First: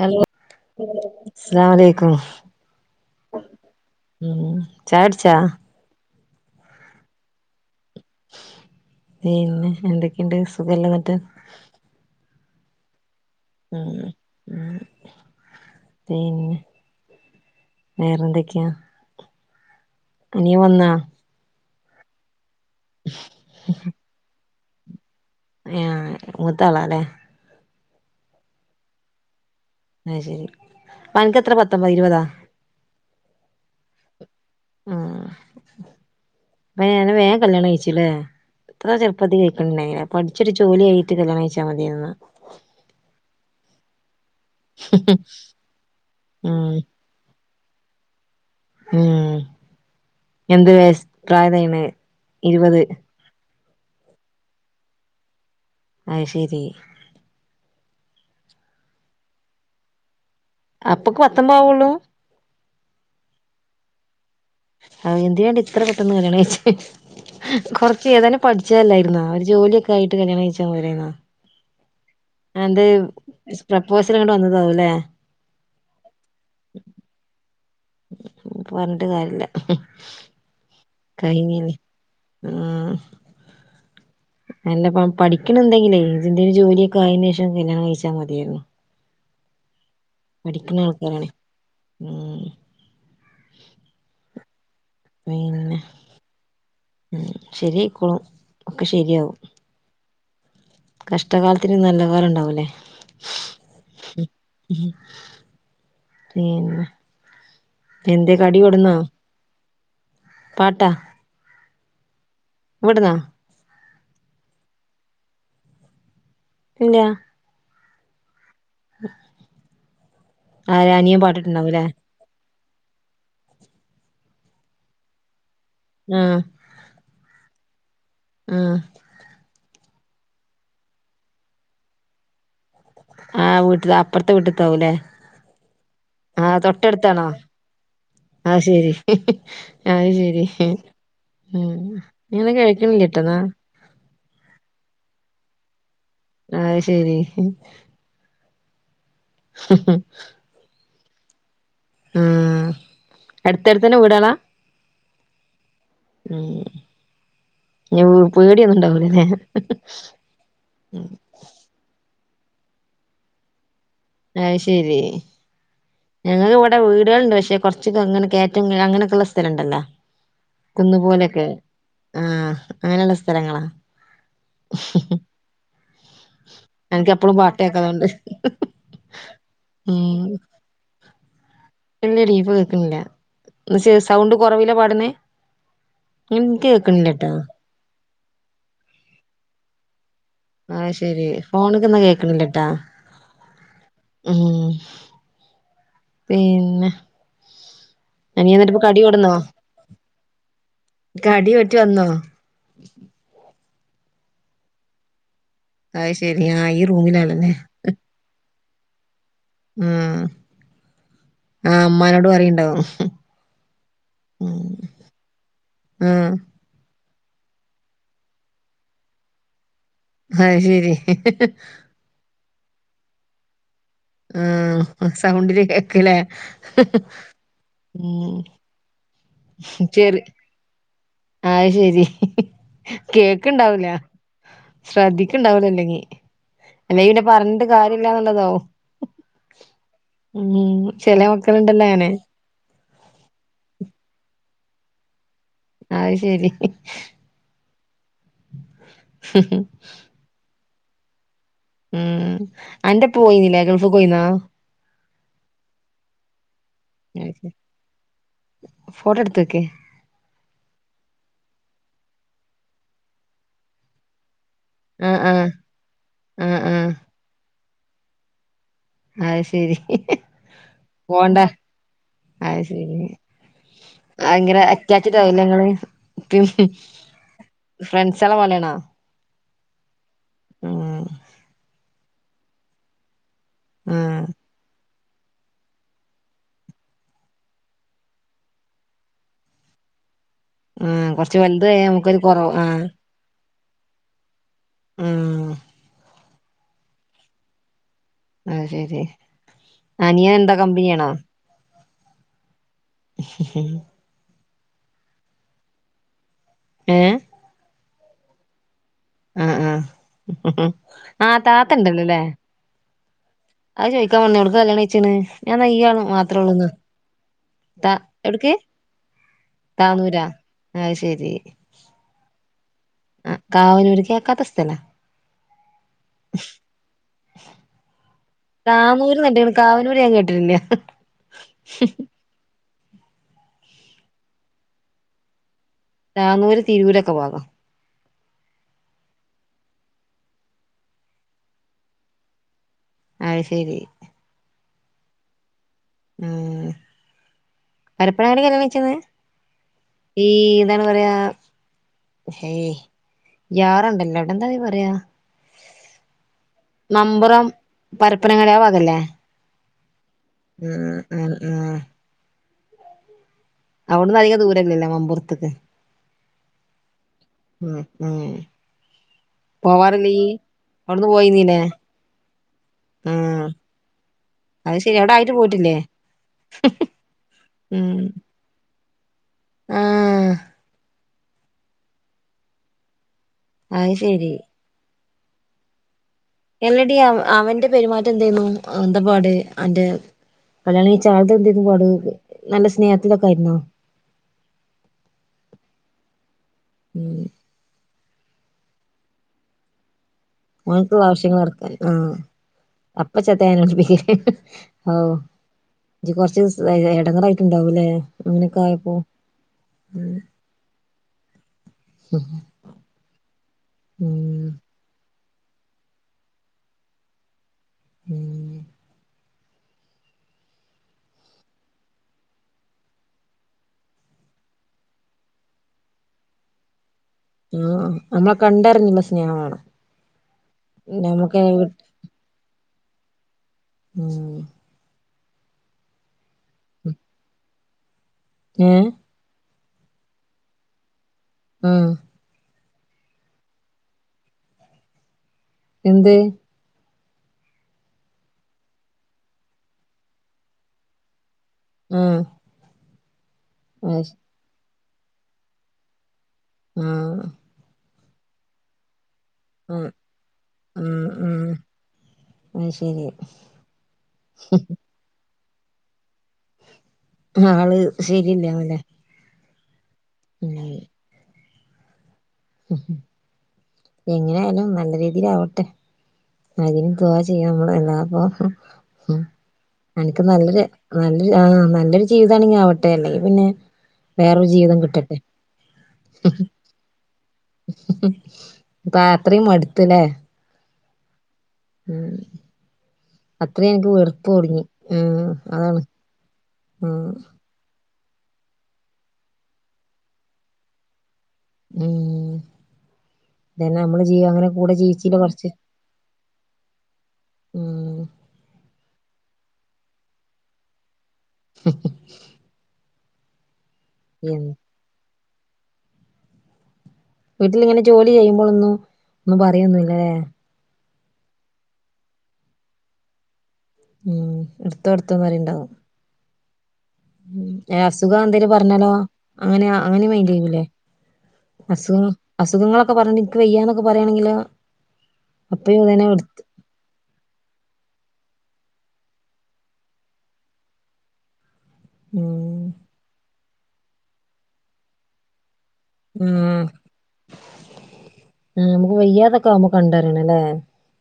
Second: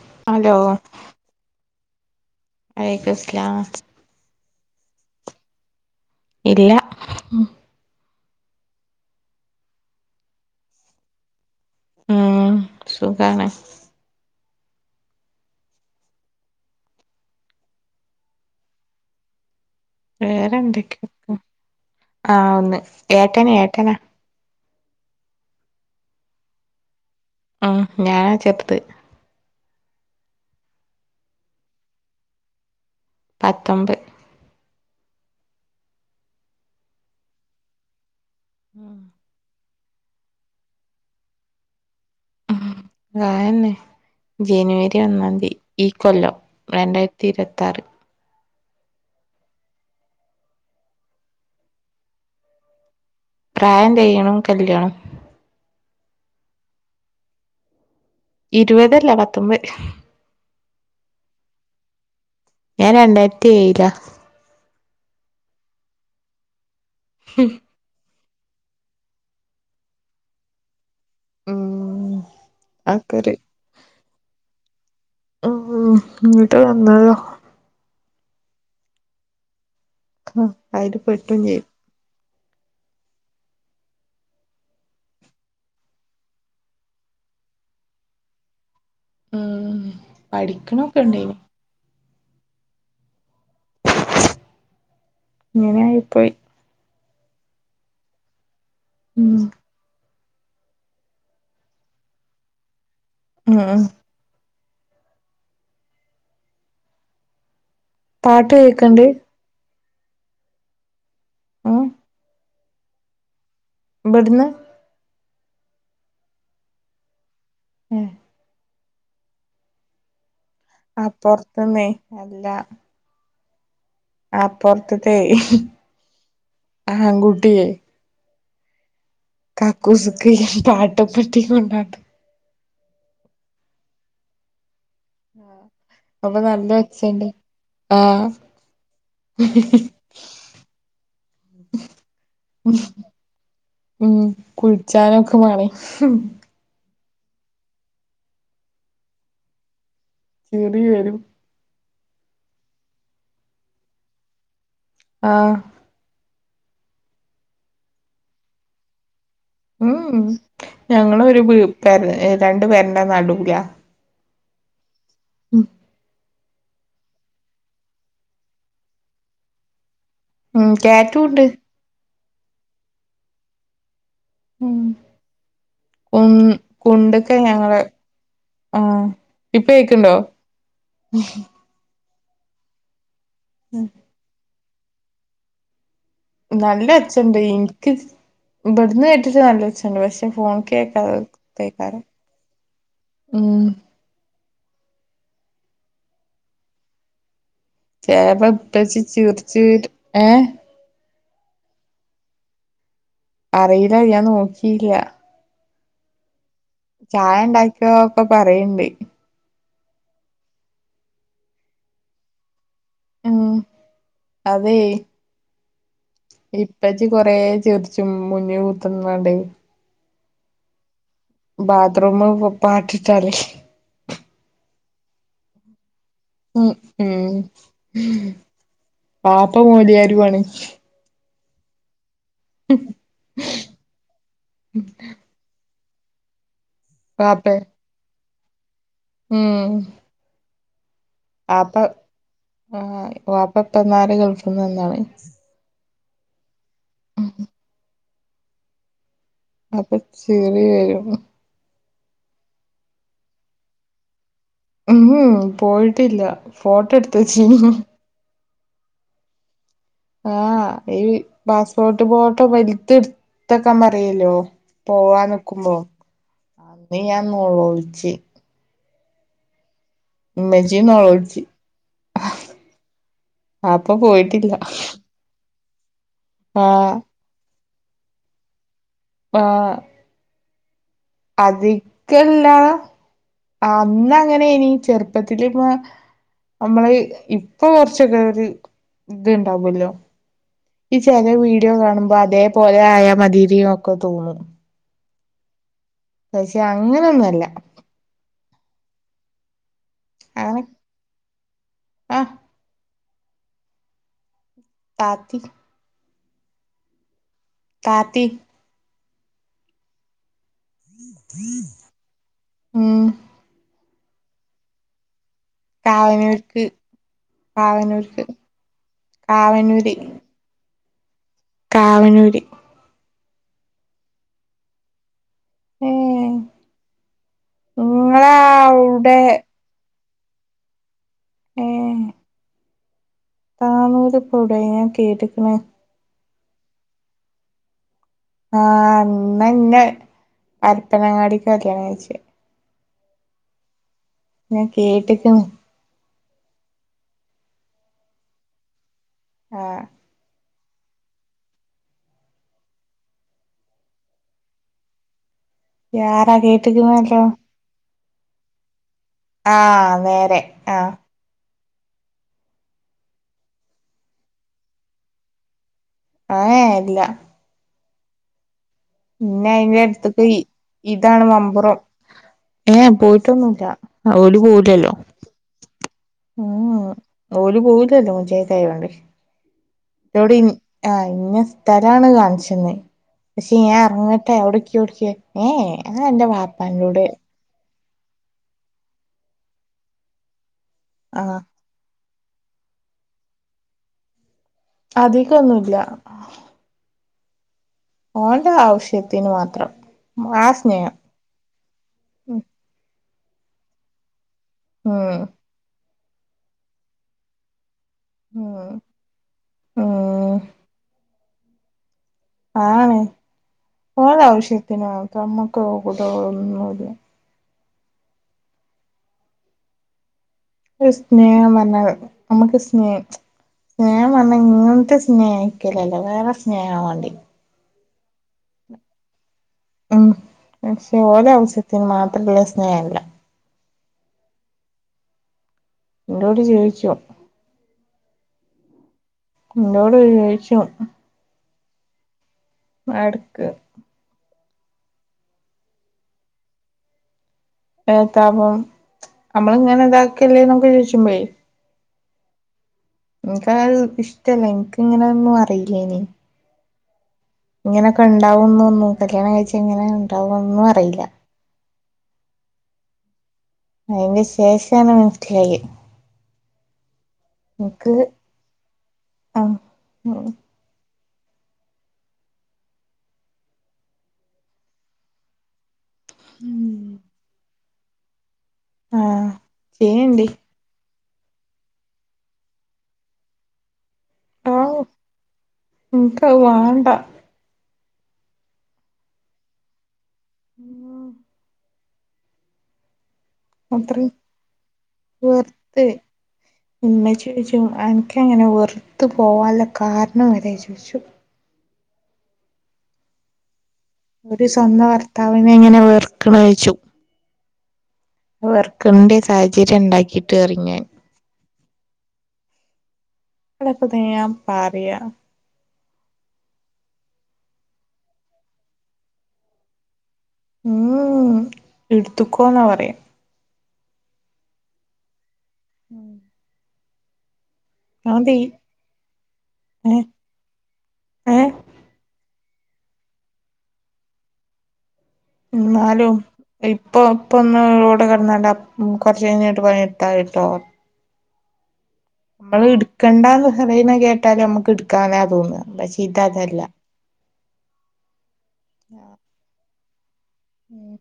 Hello സ്സലാമു അലൈക്കും വലെക്കു സ്സലാം ഉം ചായുടിച്ച ഇല്ല പിന്നെ എന്തൊക്കെണ്ട് സുഖല്ല ന്ന്ട്ട് ആഹ് സുഖാണ് മ്‌ മ് പിന്നെ വേറെ ന്തൊക്കെയാ വേറെന്തൊക്കെന്ന് ആഹ് ഒന്ന് ഏട്ടന ഏട്ടനാ ഹമൂത്തആളെല്ലെ ആഹ് ഞാനാ ചെർത് അത് ശരി പ്പ അനക്ക് എത്ര പത്തൊമ്പതോ ഇരുവതോ പത്തൊബ് ആഹ് [unintelligible] വേഗ കല്യാണം കഴിച്ല്ലേ ഇത്ര ചെർപ്പത്തിൽ ക്കഴിക്കണ്ടി ഇണ്ടായിന്നില്ല പഠിച്ച് ഒരു ജോലി ആയിട്ട് കല്യാണം കഴിച്ചാമതിയാരുന്നുന്ന അ അഅന്നെ ജനുവരി ഒന്നാം തീ ഈ കൊല്ലം ഉം രണ്ടാ തിരത്താറ് മ് എന്ത് [unintelligible] ഇരുവത് പ്രായം തെയ്യുണും കല്യണും അഹ്ശെരി ഇരുവതല്ല പത്തൊമ്പത് അപ്പൊക്ക്പത്തൊമ്പതാവുള്ളൂ ഞാൻ രണ്ടായിരത്തി ഏയിലാ അ യെന്തിനാടി ഇത്ര പെട്ടെന്ന് കല്യാണം ഉം ഹാ കഴിച്ചേ കൊറച്ച് ഏതാനും പഠിച്ചല്ലായിരുന്നോ ഒരു ജോലി ഒക്കെ ആയിട്ട് കല്യാണം കഴിച്ചാ പോരാന്നോ ം എന്ത് പ്രപ്പോസ്ല് ങ്ങ്ട് വന്നതാവുല്ലേ? ം ങ്ട്ട് വന്നതാ പറഞ്ഞിട്ട് കാര്യല്ല അതില് പെട്ടും ചെയ്തു കയിഞിലെ. ആ നല്ലപ്പ പഠിക്ക്ൺണ്ടങ്കിൽ ഇജ് എന്തെലും ജോലിയൊക്കെ ആയിന് ശേഷം കല്യാണം കഴിച്ചാമതിആയിരുന്നു മ്മ് പഠിക്ക്ണ ആൾക്കാരാണ് ഉം [inaudible] ഇങ്ങനേ ആയി പ്പോയി മ്മ് ശരിഅയിക്കോളും ഒക്കെ ശരി ഉം ആവും കഷ്ടകാലത്തിന് നല്ല കാലം ഇണ്ടാവുല്ലേ മ് ഹ് [unintelligible] പീന്നെ എന്തെ പാട്ട് കടി കൊടുന്നോ? കേക്ക്ണ്ട് പാട്ട. ഉം ഇവിടുന്നാ? ബ്ട്ന്ന് ഇല്ലാ. ഉം ആര് അനിയം പാട്ടിട്ടുണ്ടാവില്ലേ? അപ്പൊർത്ത്ന്നേ അല്ല. ആ പൊത്ത്ത്തൈ ആഹ് ആൺകുട്ടി. ം കാക്കൂസ്ക്കൈ പാട്ടൊക്കട്ട് കൊണ്ടാട്ട ആ വീട്ട്ല അപ്പർത്തെ വീട്ടിത്താവുല്ലേ? അ് അപ്പൊ നല്ല ഒച്ചീണ്ട്. ആഹ് ആഹ് ശരി ഹ്ഹ് അത് ശരി ം ംഇങ്ങനെ കേൾക്ക്ണില്ലട്ടോന്നാ. [unintelligible] ഉം കുൾച്ചാനൊക്കെ മാണെയ്. അത് ശരി ഹ് ഹ് ഹ് ചെറിയൊരു ം അട്ത്തട്ത്തന്നെ വ്ടളാ? ആഹ് മ്ഹ് പേടിയൊന്നും ഉണ്ടാവൂലല്ലെ? മ്ഹ് ഞങ്ങള് ഒരു വി പെ രണ്ടു പെരേന്റെ നടൂടിയ. അത് ശെരി. ഉം ഞങ്ങക്ക് ഇവിടെ വീടുകളുണ്ട് പക്ഷെ കൊറച്ചൊക്കങ്ങനെ കേറ്റം അങ്ങനൊക്കെയുള്ള സ്ഥലംഉണ്ടല്ലോ. ഉം കേറ്റുണ്ട് കുന്ന്പോലൊക്കെ ആഹ് അങ്ങനെള്ള സ്ഥലങ്ങളാ. ം ഉൻ എനക്ക് ഉണ്ട്ക്ക. എപ്പളും പാട്ട് കേക്കാ ഞങ്ങള് അതുകൊണ്ട് ആഹ് ഇപ്പൊ കേക്ക്ൺടോ? [unintelligible] വല് ഡീപ്പ് കേൾക്കൻല്ല അത് ആ ശരി സൗണ്ട് കൊറവില പാടുന്നേ? എനിക്ക് നല്ല കേൾക്കണില്ലട്ടോ ഒച്ഛണ്ട് ഇൻക്ക് ബ്ട്ന്ന് കേട്ടിട്ട് നല്ല ഒച്ഛണ്ട്. പക്ഷെ ഫോൺക്ക് അത്. ശെരി ഫോണക്ക്ന്ന കേക്കാതെയ്ക്കാരം കേക്കണില്ലട്ടാ ഉം ം പിന്നെ [unintelligible] ചേപ്പ അനിയ എന്നിട്ടിപ്പ പ്പച്ചി കടി ച്ർച്ചീട്ട് കടിയായിറ്റ് വന്നോ? അറീല്ല ഞാൻ നോക്കിയില്ല. അ ശരി ആ ചായ റൂമിലാണല്ലേ ഉണ്ടാക്കോ ഒക്കെ പറയണ്ട് ം ആ മ്മാനോട് പറീൻണ്ടാവും. ം അതെയ് ം ഇപ്പച്ചി കൊറെ ച്ർച്ചും മുന്നില് കൂത്ത്ർന്നാണ്ടൈ അത് ശരി ഹ്ഹ് ബാഥറൂമ് പാട്ടിട്ടാല്. [unintelligible] ആഹ് സൗണ്ടില് കേക്കലെ? ഉം ഉം പാപ്പ മോലിയരു ആണ് അയ്ശെരി കേക്കണ്ടാവൂല ശ്രദ്ധിക്കണ്ടാവലോല്ലെങ്കി അല്ല ഇനെ വാപ്പേ പറഞ്ഞിട്ട് കാര്യല്ലന്നുള്ളതാവും ഉം ഉം ചെില മക്കൾുണ്ടല്ലോ ങ്ങനെ ആ വാപ്പ എപ്പ നാല് ഗൾഫിൽ നിന്നാണ് അയ്ശരി [inaudible] അപ്പൊ ചിറി വരും ഉം അന്റെപ്പ പോയിന്നില്ലേ ഗൾഫ് പോയിന്നോ ഉം പോയിട്ടില്ല ഫോട്ടോ എടുത്ത വെച്ച ഫോട്ടോ എടുത്ത‌ക്കെ ആഹ് ഈ പാസ്പോർട്ട് ബോട്ടോ വലുത്തെ എടുത്തക്കാൻ പറയല്ലോ ആഹ് പോവാൻ ആഹ് നക്കുമ്പോ ആഹ് ആഹ് അന്ന് ഞാൻ നോളോൾച് അഹ ശരി ഉമ്മച്ചി പോണ്ട നെലോളിച്ച് അ ശരി അപ്പൊ പോയിട്ടില്ല അങ്ങനെ റ്റാച്ച്ടയോ ങ്ങള് പി ആഹ് ഫ്രണ്ട്സള പോലണോ ആ ഉം അതിക്കല്ല അന്ന ആഹ് അങ്ങനെനി ചെറുപ്പത്തില് നമ്മള് ഇപ്പൊ കൊറച്ചൊക്കെ ഒരു ഇത്ണ്ടാവല്ലോ ഈ ആഹ് ചെല കൊറച്ച് വലുത് വീഡിയോ ആയാ കാണുമ്പോ നമുക്കൊരു കൊറവ് അതേപോലെ ആഹ് ആയ മതിരിയും ഒക്കെ തോന്നും ഉം പക്ഷെ അങ്ങനെയൊന്നു ല്ല അ ശെരി അനിയൻ എന്താ അങ്ങനെ കമ്പനിയണോ ആ [unintelligible] താത്തി ഏ കാത്തി ആ ആഹ് ആ താത്തണ്ടല്ലോ ല്ലേ ഉം അത് ചോയ്ക്കാൻ പറഞ്ഞു എവിടക്കാ കല്യാണം കച്ചണ് ഞാൻ നെയ്യ ആണ് കാവനൂർക്ക് മാത്രേള്ളൂന്ന് ത കാവനൂർക്ക് എവിടക്ക് കാവനൂര് താനൂരാ ആഹ് ശരി കാവനൂര് ആ കാവനൂർ കേക്കാത്തസ്ഥല്ല ഏ നിങ്ങള താനൂർ അവിടെ കെട്ടിന് കാവനൂര് ഞാൻ കേട്ടിട്ടില്ല താനൂര്പ്പടായി ഞാൻ കേട്ടക്കണെ താനൂർ തിരൂരൊക്കെ പോകാം ആ ന്നാ ഇന്നെ പരപ്പനങ്ങാടിക്ക കല്യാണം കയ്ച്ചേ അയ്ഷരി ഞാൻ കേട്ടിക്കണ് ഉം പരപ്പനങ്ങാടിക്കാ കല്യാണം കയ്ചിനെ ആ ഈ എന്ത പറയാ ഹേയ് ജാറുണ്ടല്ല എവിടെന്താ പറയാ യാറാ കേട്ട്ക്ക്ണല്ലോ നമ്പുറം പരപ്പനങ്ങാടി ആ ഭാഗല്ലേ ആ നേരെ ഉം ആ ഉം ഉം ഉം അവിടന്ന് അതിക ദൂര ഇല്ലെല്ലോ മമ്പൂറത്തക്ക് ഏഹ് ഇല്ല ഉം ഉം പിന്നെ പോവാറില്ലേ അയ്ന്റെട്ത്ത്ക്ക് ഇയ്യ് അവിടന്ന് ഇതാണ് പോയിന്നീല്ലേ മമ്പുറം ഏഹ് ഉം പോയിട്ടൊന്നുല്ല അ ഓല് അത് പോവൂലല്ലോ ശരി അവിടെ ആയിട്ട് പോയിട്ടില്ലേ ഊ ഉം ഓല് ഉം പോവൂലല്ലോ മുജായ്ദായോണ്ട് ന്നോട് ആഹ് ഇൻ ആഹ് ഇന്ന സ്ഥലാണ് കാണ്ച്ചെന്ന് പക്ഷെ ഞാൻ അത് ശരി എർങ്ങട്ടെ അവ്ടെ [unintelligible] ഏഹ് അത് അന്റെ വാ എല്ലെടി അവ് അവന്റെ പെര്മാറ്റെന്തേന്നു എന്താപാട് അന്റെ കല്യാണം കയ്ച്ച ആഹ് ആൾതെന്തേനി പാട് നല്ല സ്നേഹത്തിലൊക്കെ ആയിര്ന്നോ അതികൊന്നുല്ലാ മ ഓൾത് ആവശ്യത്തിന് മാത്രം ആ സ്നേഹം ഓന്ക്ക്ള്ള ആവശ്യങ്ങള് നടത്താന് ആഹ് ഉം അപ്പ ചത്തയാന് [unintelligible] ഔ ഉം ഇജ് കൊർച്ച് സ് എ എടെങ്ങേറായിട്ട്ണ്ടാവുലേ അങ്ങനെക്കെ ഉം ആയപ്പോ ഉം അആണ് ഉം ഓലാശ്യത്തിന്ക്കെ നമ്മക്ക് [unintelligible] കൂട്ടൊന്നുല്ലാ ഊം ഒര് സ്നേഹം പർഞ്ഞാത് നമ്മ്ക്ക് സ്നേ സ്നേഹം പർഞ്ഞാ ഇങ്ങൻത്തെ സ്നേഹിക്കലല്ലാ വേറെ സ്നേഹാ വാണ്ട്യേ ആഹ് നമ്മളെ കണ്ടറഞ്ഞ്ള്ളെ സ്നേഹ വാണം ഉം പക്ഷെ ഓലെ ആവ്സ്യത്തിന് മാത്രമല്ല സ്നേഹ അല്ലാ ഊം ഇന്നോട് ചോയ്ച്ചും ഏഹ് ഇന്നോട് ചോയ്ച്ചും ആഹ് എട്ക്ക് എന്ത് ഏത്താപ്പം അമ്മള്ങ്ങനെ താക്കല്ലേന്നൊക്കെ ചോയ്ച്ചുമ്പളേ ആഹ് അത് ഇൻക്കങ്ങനൊന്ന് ശരി ഇഷ്ടല്ലേനി ഇൻക്ക്ങ്ങനെ ഒന്നും അറീല്ലേനി ആഹ് ഇങ്ങനെക്കെ ണ്ടാവുന്നൊന്നും കല്യാണ കയ്ച്ചാ ആഹ് ഇങ്ങനെണ്ടാവും ഒന്നും അറീലാ ആയ്ശെരി അയ്ന് ശേഷാണ് മനസ്സ്ലായെ ആള് ശെരില്ലാവുലെ ആഹ് ഓഹ് [unintelligible] ഉ എങ്ങനേയാലും നല്ല രീതീലാവട്ടെ അതിന് ഉം ദുആ ചെയ്യാം മ്മള് അല്ലാതെപ്പൊ ആഹ് അൻക്ക് ചെയ്യണ്ടി നല്ലൊര് നല്ലൊര് ആഹ് നല്ലൊര് ജീവിതാണെങ്കി ആവട്ടെ അല്ലെങ്കിൽ പിന്നെ വേറൊരു ആവൂ ജീവിതം കിട്ടട്ടെ എനിക്കത് വാണ്ട പ്പാ അത്രിം മട്ത്ത്ലെ മം [unintelligible] ഊം അത്രേയും അൻക്ക് അത്രയും വെർപ്പ് കുട്ങ്ങി ഉം അതാണ് ഉം ട്ടും അൻക്കങ്ങനെ വെർത്ത് പോവാള്ള കാരണം വരെ ചോയ്ച്ചു ഊം തെന്നെ അമ്മള് ജി ഒര് സ്വന്തം ഭർത്താവിനെ എങ്ങെനെ വെർക്ക്ണേയ്ച്ചും ഉം വെർക്കണ്ട സാഹചര്യം ഉണ്ടാക്കിട്ട് ഇറങ്ങിയാൻ [inaudible] ഇടെക്ക ത ഞാൻ പറയാ വീട്ടിലിങ്ങനെ ജോലി ചെയ്യുമ്പോളൊന്നും ഒന്നും പറയൊന്നുംല്ലല്ലേ ഉം എടുത്തക്കോന്നാ പറയ ഉം എടത്തോ എടുത്തോ പറയുണ്ടാവും ഉം ഉം അസുഖ എന്തേലും പറഞ്ഞാലോ അങ്ങനെ ഏ അങ്ങനെ മൈൻഡ് ചെയ്യുല്ലെ ഏ അസുഖം അസുഖങ്ങളൊക്കെ പറഞ്ഞിനിക്ക് വെയ്യന്നൊക്കെ പറയാണെങ്കിലോ അപ്പഴും അതന്നെ എന്നാലും എടുത്ത് ഇപ്പൊ ഇപ്പ ഒന്ന് റോഡ് കിടന്നണ്ട കുറച്ച കഴിഞ്ഞട്ട് പണി എടുത്തയിട്ടോ ഉം നമ്മള് എടുക്കണ്ടാ എന്ന് പറയുന്ന കേട്ടാലേ നമ്മുക്ക് എടുക്കാനാ തോന്ന ഉം ഉം നമുക്ക് വയതേ ഒക്കെ ആവുമ്പോ കണ്ടറിയണം അല്ലേ ഉം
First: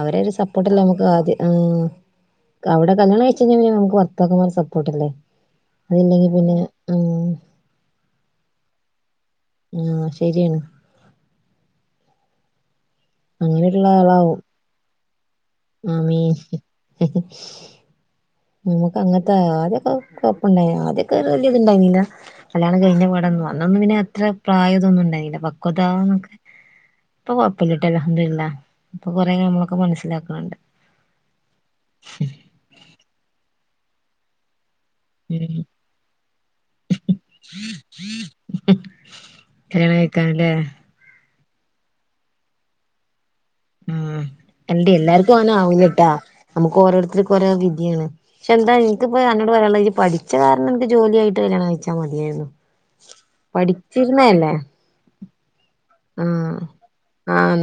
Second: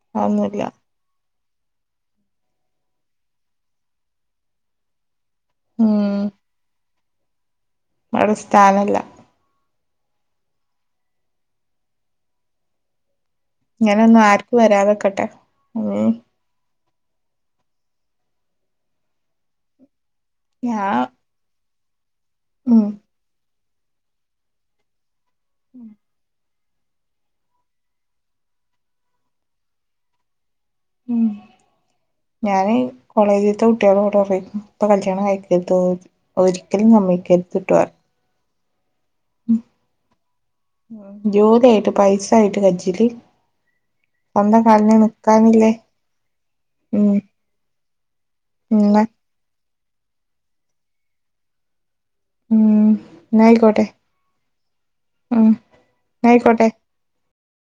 അവര ഒരു അതൊന്നുല്ല സപ്പോർട്ടല്ലേ നമുക്ക് അത് ആഹ് അവിടെ കല്യാണം കഴിച്ചഴിഞ്ഞ നമക്ക് ഭർത്താക്കന്മാരെ സപ്പോർട്ട് അല്ലേ അതില്ലെങ്കിൽ പിന്നെ ഇങ്ങ ഉം ഒരു സ്ഥാനില്ല ഉം ശരിയാണ് ഇനിയുള്ള ഇങ്ങനൊന്നും ആളാവും ആർക്കും വരാതെക്കട്ടെ ഉം ആമീൻ നമുക്ക് അങ്ങനത്തെ ആദ്യൊക്കെ കുഴപ്പ ഇണ്ടായി ഞാ ആദ്യൊക്കെ വല്യ ഇതുണ്ടായിന്നില്ല കല്യാണം ഉം കഴിഞ്ഞ പാടന്ന് വാ അന്നൊന്നും പിന്നെ അത്ര പ്രായമതൊന്നും ഉണ്ടായില്ല പക്വതന്നൊക്കെ ഇപ്പൊ കൊഴപ്പമില്ലട്ട അഹബ്തുള്ള ഇപ്പൊ കൊറെ നമ്മളൊക്കെ മനസ്സിലാക്കണണ്ട് ഉം ശരി ഞാന് കോളേജിലത്തെ കുട്ടികളോടെ പറയിന്നു ഇപ്പൊ കല്യാണം ഉം കഴിക്കരുത് ഒരിക്കലും സമ്മതിക്കരുത് ട്ടോ പറയും കല്യാണം കഴക്കൻല്ലേ ജോലി ആയിട്ട് പൈസ ആയിട്ട് കജ്ജലി ഉം എന്റെ എല്ലാർക്കും അവന നിക്കാനില്ലേ ആവില്ലട്ടാ നമ്മുക്ക് ഉം ഓരോരുത്തർക്ക് ഓരോ വിധയാണ് ഇന്നാ പക്ഷെന്താനിക്കിപ്പൊ എന്നോട് പറയാനുള്ളത് പഠിച്ച കാരണം നിക്ക് ജോലി ആയിട്ട് കല്യാണം കഴിച്ച മതി ച്ച മതിയായിരുന്നു ഉം ഇന്നാ അയ്ക്കോട്ടെ പഠിച്ചിരുന്നല്ലേ എന്ന ആഹ് ആയിക്കോട്ടെ ആഹ്